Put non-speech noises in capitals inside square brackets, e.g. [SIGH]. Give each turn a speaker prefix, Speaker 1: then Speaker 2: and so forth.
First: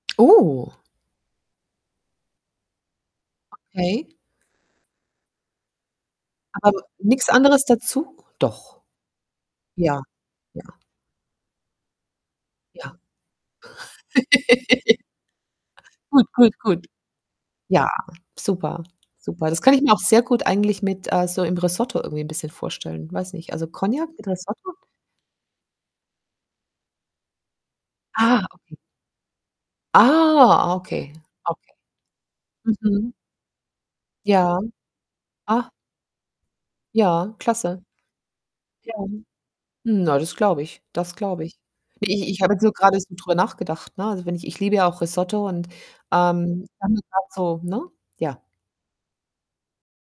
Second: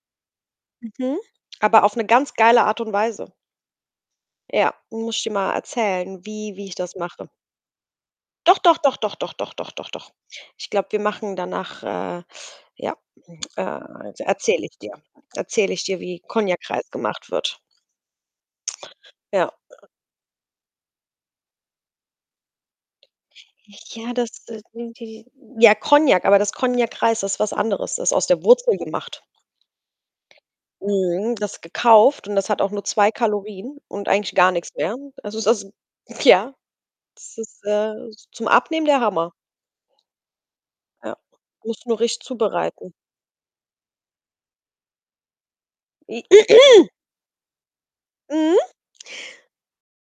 Speaker 1: Oh.
Speaker 2: Mhm. Aber auf 'ne ganz geile Art und Weise.
Speaker 1: Okay.
Speaker 2: Ja, muss ich dir mal erzählen, wie wie
Speaker 1: Aber
Speaker 2: ich
Speaker 1: nur
Speaker 2: das mache.
Speaker 1: nix anderes dazu?
Speaker 2: Doch, doch,
Speaker 1: Doch?
Speaker 2: doch, doch, doch, doch, doch, doch,
Speaker 1: Ja,
Speaker 2: doch.
Speaker 1: ja.
Speaker 2: Ich glaube, wir machen danach, äh ja,
Speaker 1: Ja.
Speaker 2: äh, erzä erzähle ich dir,
Speaker 1: [LAUGHS]
Speaker 2: erzähle ich dir, wie
Speaker 1: Gut, gut, gut.
Speaker 2: Konjakreis gemacht wird.
Speaker 1: Ja, super,
Speaker 2: Ja.
Speaker 1: super. Das kann ich
Speaker 2: [UNINTELLIGIBLE]
Speaker 1: mir auch sehr gut eigentlich mit, äh so im Risotto irgendwie 'n bisschen vorstellen. Weiß nicht, also Konjak
Speaker 2: Ja,
Speaker 1: mit
Speaker 2: das, äh,
Speaker 1: Risotto?
Speaker 2: sind die ja, Konjak, aber dass Konjakreis ist was anderes. Das ist aus der
Speaker 1: Ah,
Speaker 2: Wurzel
Speaker 1: okay.
Speaker 2: gemacht.
Speaker 1: Ah, okay,
Speaker 2: Mhm. Das
Speaker 1: okay.
Speaker 2: gekauft und das hat auch nur 2
Speaker 1: Mhm.
Speaker 2: Kalorien und eigentlich gar
Speaker 1: Ja.
Speaker 2: nix mehr. Also, das
Speaker 1: Ah.
Speaker 2: ist ja,
Speaker 1: Ja,
Speaker 2: das ist,
Speaker 1: klasse.
Speaker 2: äh, zum Abnehmen
Speaker 1: Ja.
Speaker 2: der Hammer.
Speaker 1: Na, das glaube ich. Das
Speaker 2: Ja,
Speaker 1: glaube ich.
Speaker 2: musst du nur
Speaker 1: I
Speaker 2: richtig
Speaker 1: ich ich habe jetzt nur
Speaker 2: zubereiten.
Speaker 1: gerade so drüber nachgedacht, ne? Also, wenn ich ich liebe ja auch Risotto und,
Speaker 2: I
Speaker 1: ähm,
Speaker 2: [CLEARS THROAT]
Speaker 1: dann [UNINTELLIGIBLE] so, ne? Ja.
Speaker 2: Mhm.